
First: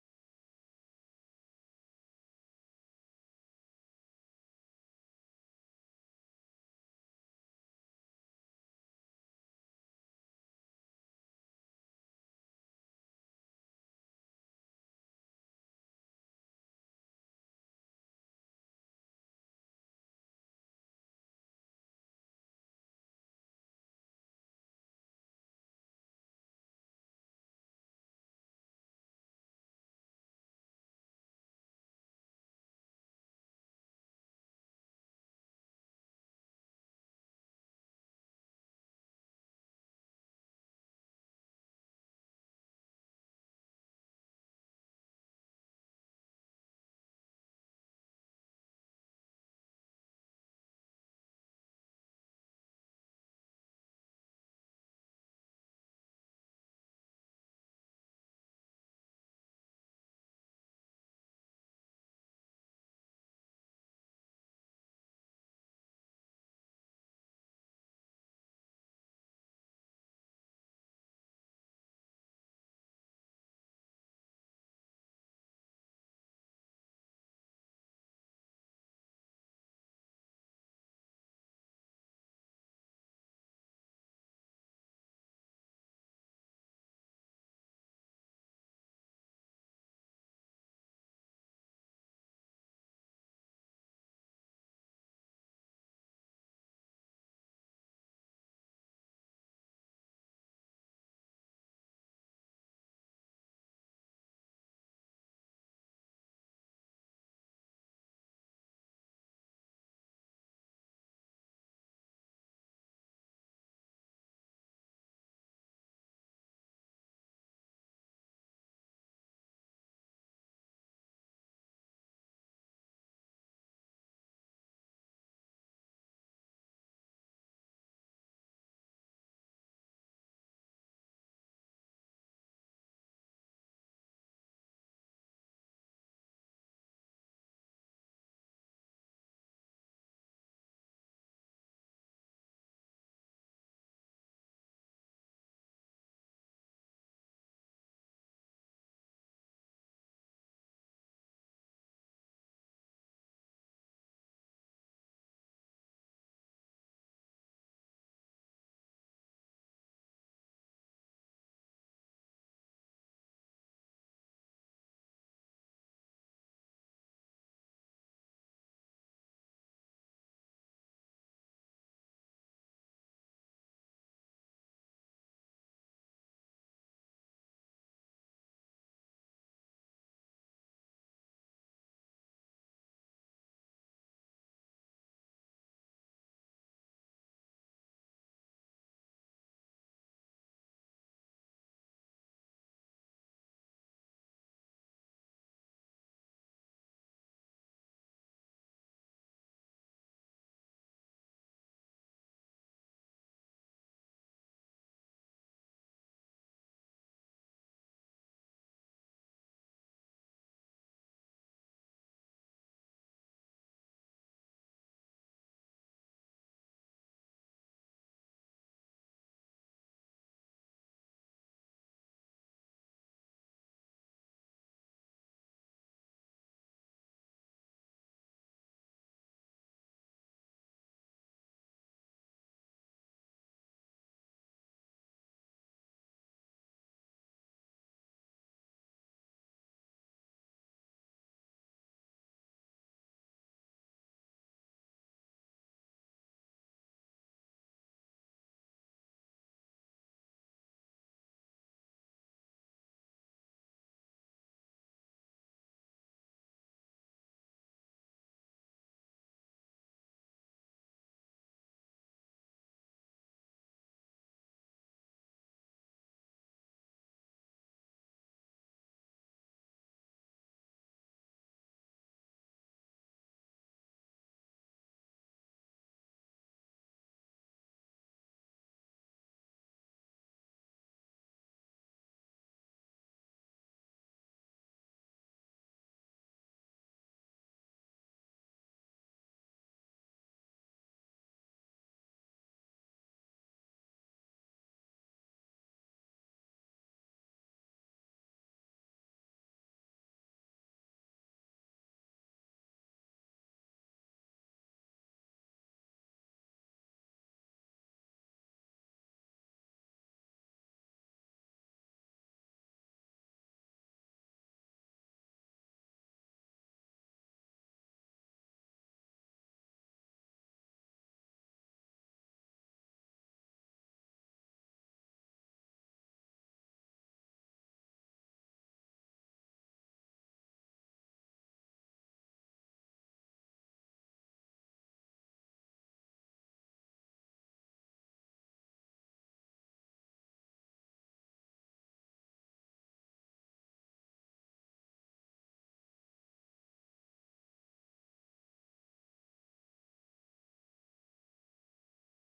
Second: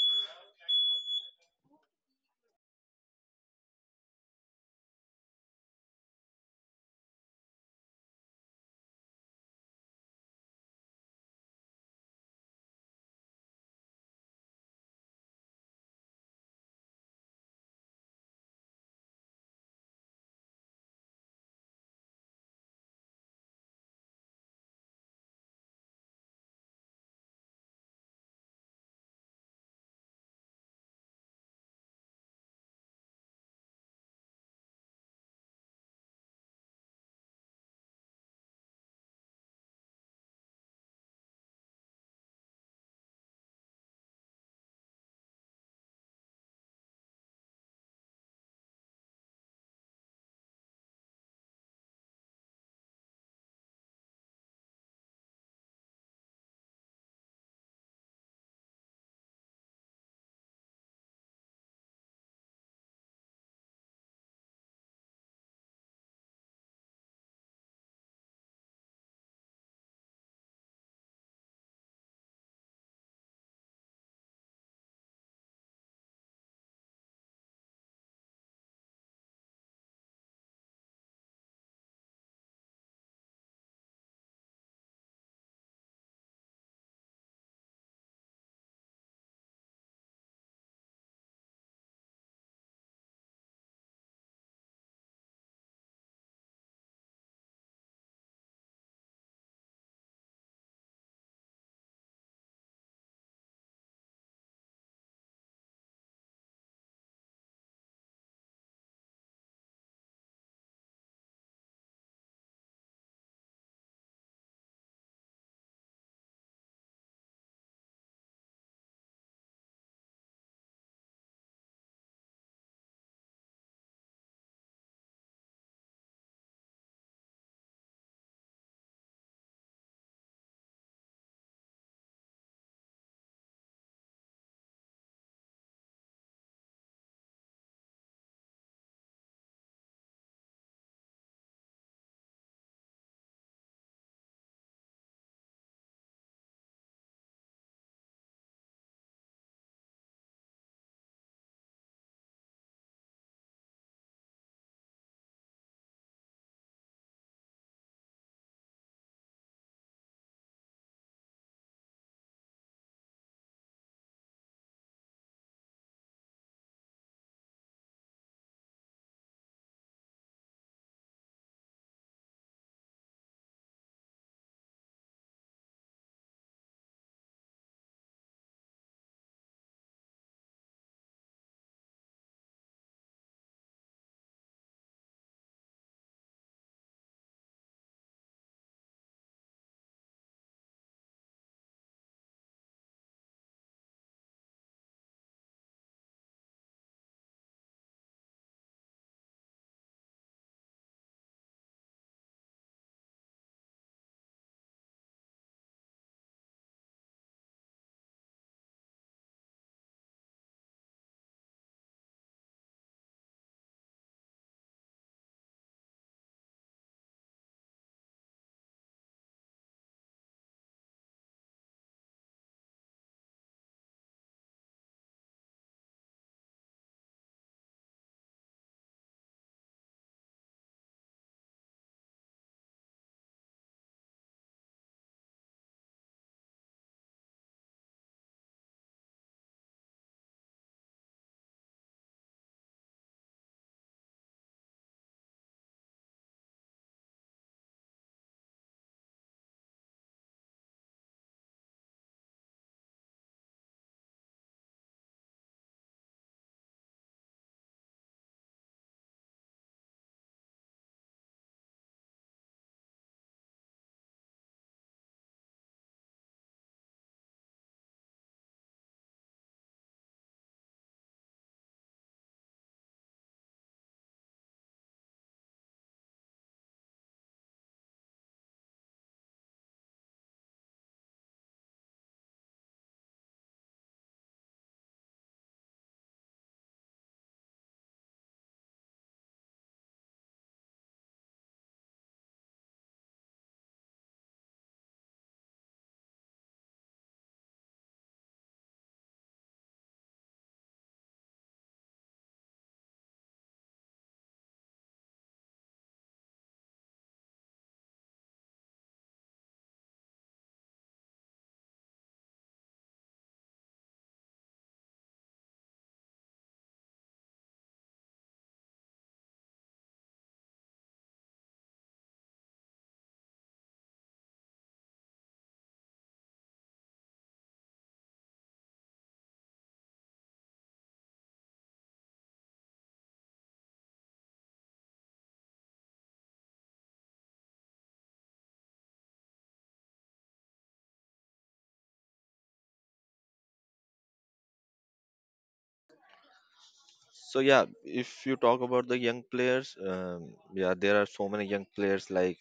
S2: So yeah, if you talk about the young players, um, yeah, there are so many young players like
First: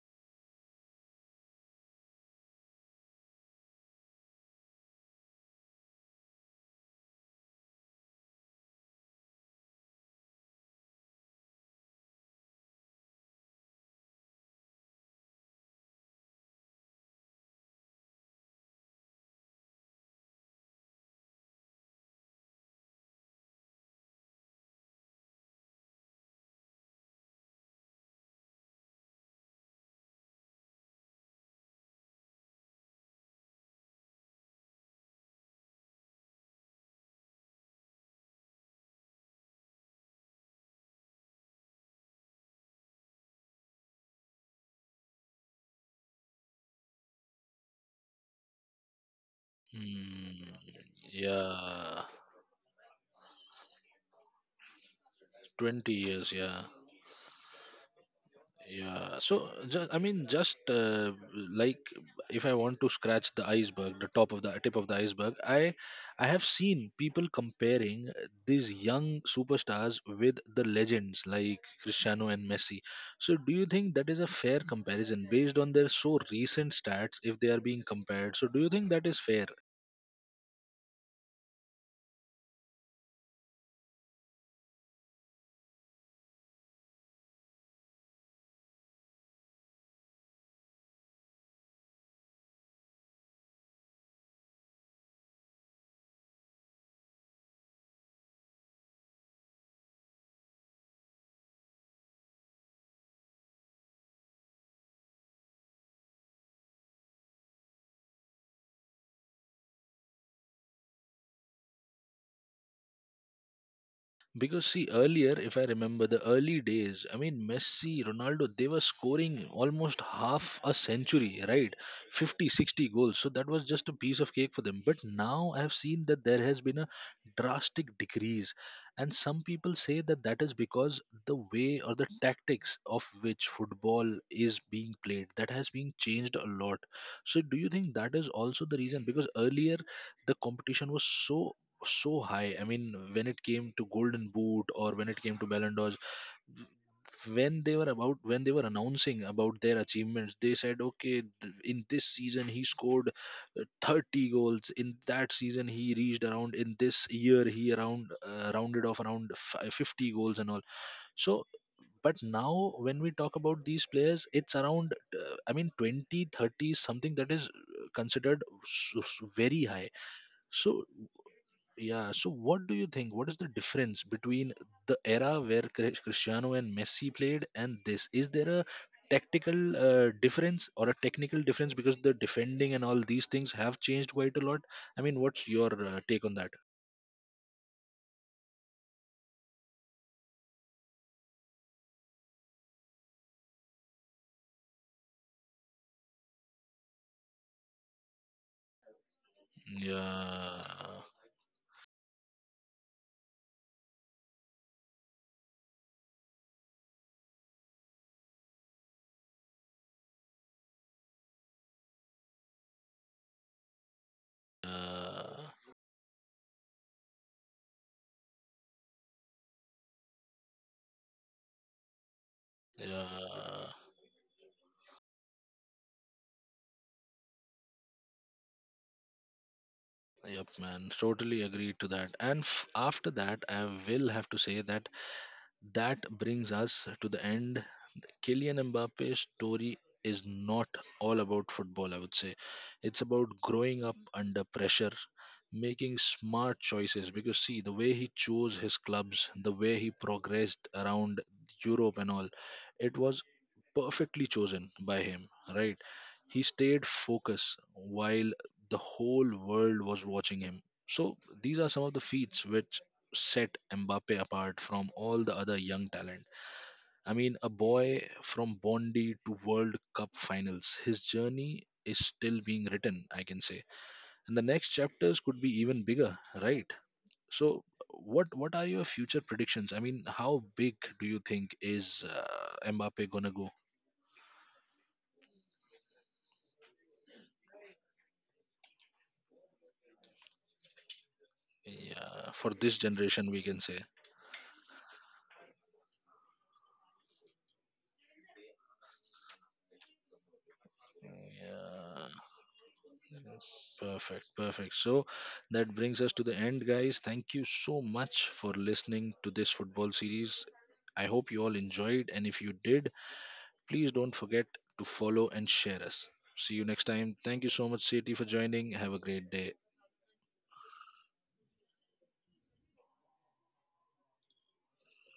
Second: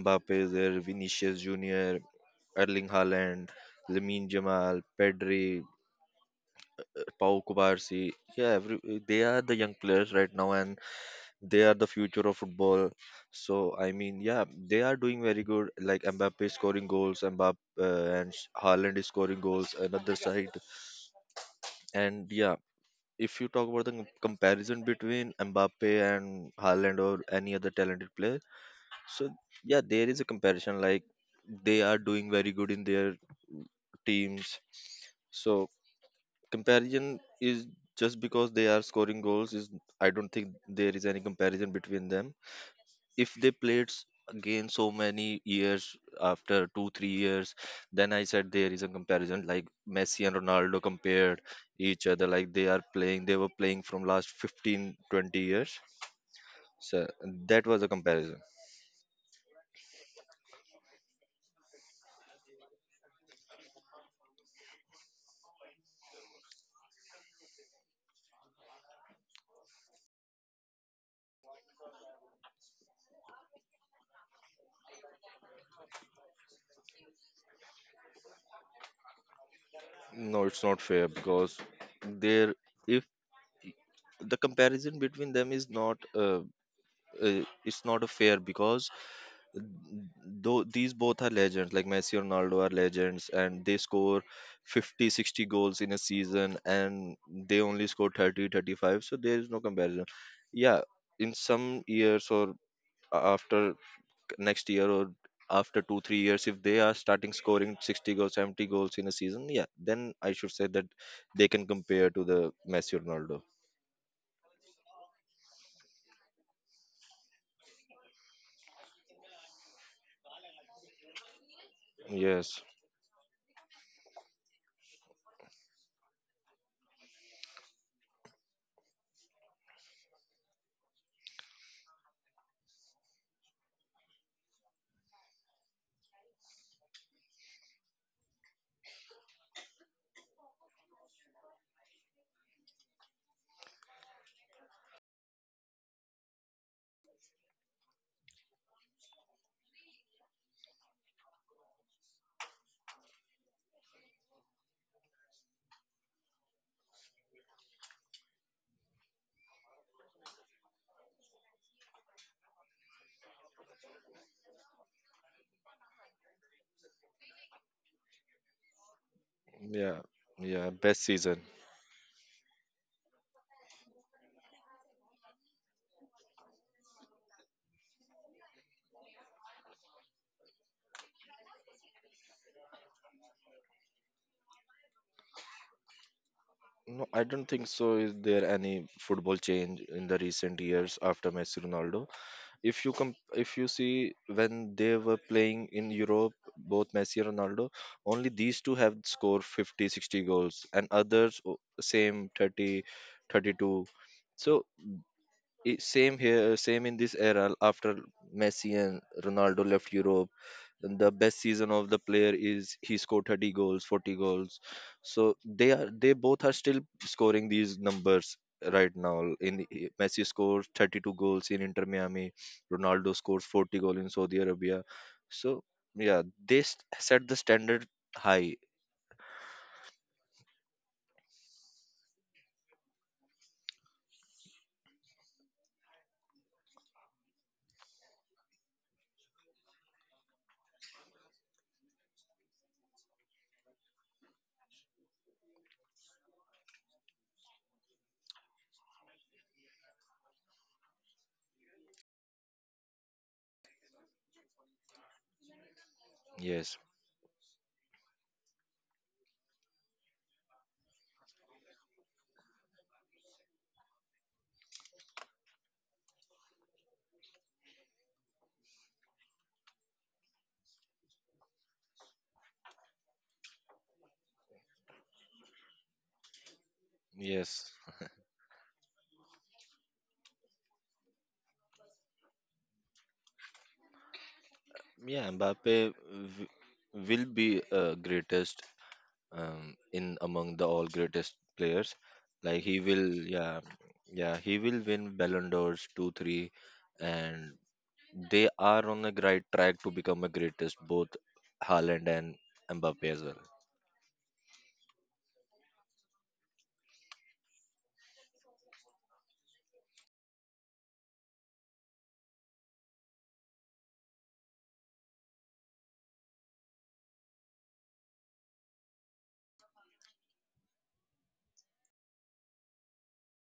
S2: Mbappe is there, Vinicius Junior, Erling Haaland, Lamine Jamal, Pedri, Pau Kubarsi, yeah, every, they are the young players right now, and they are the future of football. So I mean, yeah, they are doing very good. Like Mbappe is scoring goals, Mbappe uh, and Haaland is scoring goals. Another side, and yeah, if you talk about the com- comparison between Mbappe and Haaland or any other talented player, so yeah, there is a comparison. Like they are doing very good in their teams. So comparison is just because they are scoring goals. Is I don't think there is any comparison between them. If they played s- again so many years, after two three years, then I said there is a comparison, like Messi and
S1: Mm,
S2: Ronaldo compared
S1: yeah,
S2: each other. Like they are playing, they were playing from last fifteen twenty years.
S1: twenty years, yeah.
S2: So that was a comparison.
S1: Yeah, so ju- I mean, just uh, like, if I want to scratch the iceberg, the top of the tip of the iceberg, I I have seen people comparing these young superstars with the legends like Cristiano and Messi. So, do you think that is a fair comparison based on their so recent stats? If they are being compared, so do you think that is fair?
S2: No, it's not fair because there, if the comparison between them is not uh, uh, it's not a fair, because though these both are legends, like Messi and Ronaldo are legends and they score fifty, sixty goals in a season, and they only score thirty, thirty-five, so there is no comparison. Yeah, in some years or after next year or after two three years, if they are starting scoring sixty goals seventy goals in a season, yeah, then I should say that they can compare to the Messi or Ronaldo.
S1: Because see, earlier, if I remember the early days, I mean, Messi, Ronaldo, they were scoring almost half a century, right? Fifty,
S2: Yes.
S1: sixty goals. So that was just a piece of cake for them. But now I've seen that there has been a drastic decrease. And some people say that that is because the way or the tactics of which football is being played, that has been changed a lot. So do you think that is also the reason? Because earlier, the competition was so so high. I mean, when it came to Golden Boot or when it came to Ballon d'Or, when they were about, when they were announcing about their achievements, they said, okay, th- in this season he scored uh, thirty goals. In that season he reached around. In this year he around uh, rounded off around fi fifty goals and all. So, but now when we talk about these players, it's around. Uh, I mean, twenty, thirty, something that is uh, considered s- s- very high.
S2: Yeah, yeah,
S1: So.
S2: best season.
S1: Yeah, so what do you think? What is the difference between the era where Cri- Cristiano and Messi played and this? Is there a tactical uh, difference or a technical difference, because the defending and all these things have changed quite a lot? I mean, what's your uh, take on that?
S2: No, I don't think so. Is there any football change in the recent years after Messi Ronaldo? If you com- if you see when they were playing in Europe, both Messi and Ronaldo, only these two have scored fifty, sixty
S1: Yeah.
S2: goals, and others o- same thirty, thirty-two. So i- same here, same in this era after Messi and Ronaldo left Europe. And the best season of the player is he scored thirty goals forty goals, so
S1: Uh,
S2: they are, they both are still scoring these numbers right now. In Messi scores thirty-two goals in Inter Miami, Ronaldo scores
S1: yeah.
S2: forty goals in Saudi Arabia. So yeah, they s- set the standard high.
S1: Yep, man. Totally agree to that. And f- after that, I will have to say that that brings us to the end. Kylian Mbappe's story is not all about football, I would say. It's about growing up under pressure, making smart choices. Because, see, the way he chose his clubs, the way he progressed around Europe and all, it was perfectly chosen by him, right? He
S2: Yes,
S1: stayed focused while the whole world was watching him. So, these are some of the feats which set Mbappe apart from all the other young talent. I mean, a boy from Bondi to World Cup finals. His journey is still being written, I can say. And the next chapters could be even bigger, right? So,
S2: yes.
S1: what what are your future predictions? I mean, how big do you think is uh, Mbappe gonna go?
S2: Yeah, Mbappe w- will be uh, greatest um, in among the all greatest players.
S1: Yeah, for
S2: Like
S1: this
S2: he will,
S1: generation, we can
S2: yeah,
S1: say.
S2: yeah, he will win Ballon d'Ors two, three, and they are on the right track to become a greatest, both
S1: Yeah,
S2: Haaland and Mbappe as well.
S1: perfect, perfect. So that brings us to the end, guys. Thank you so much for listening to this football series. I hope you all enjoyed, and if you did, please don't forget to follow and share us. See you next time. Thank you so much, Seti, for joining. Have a great day.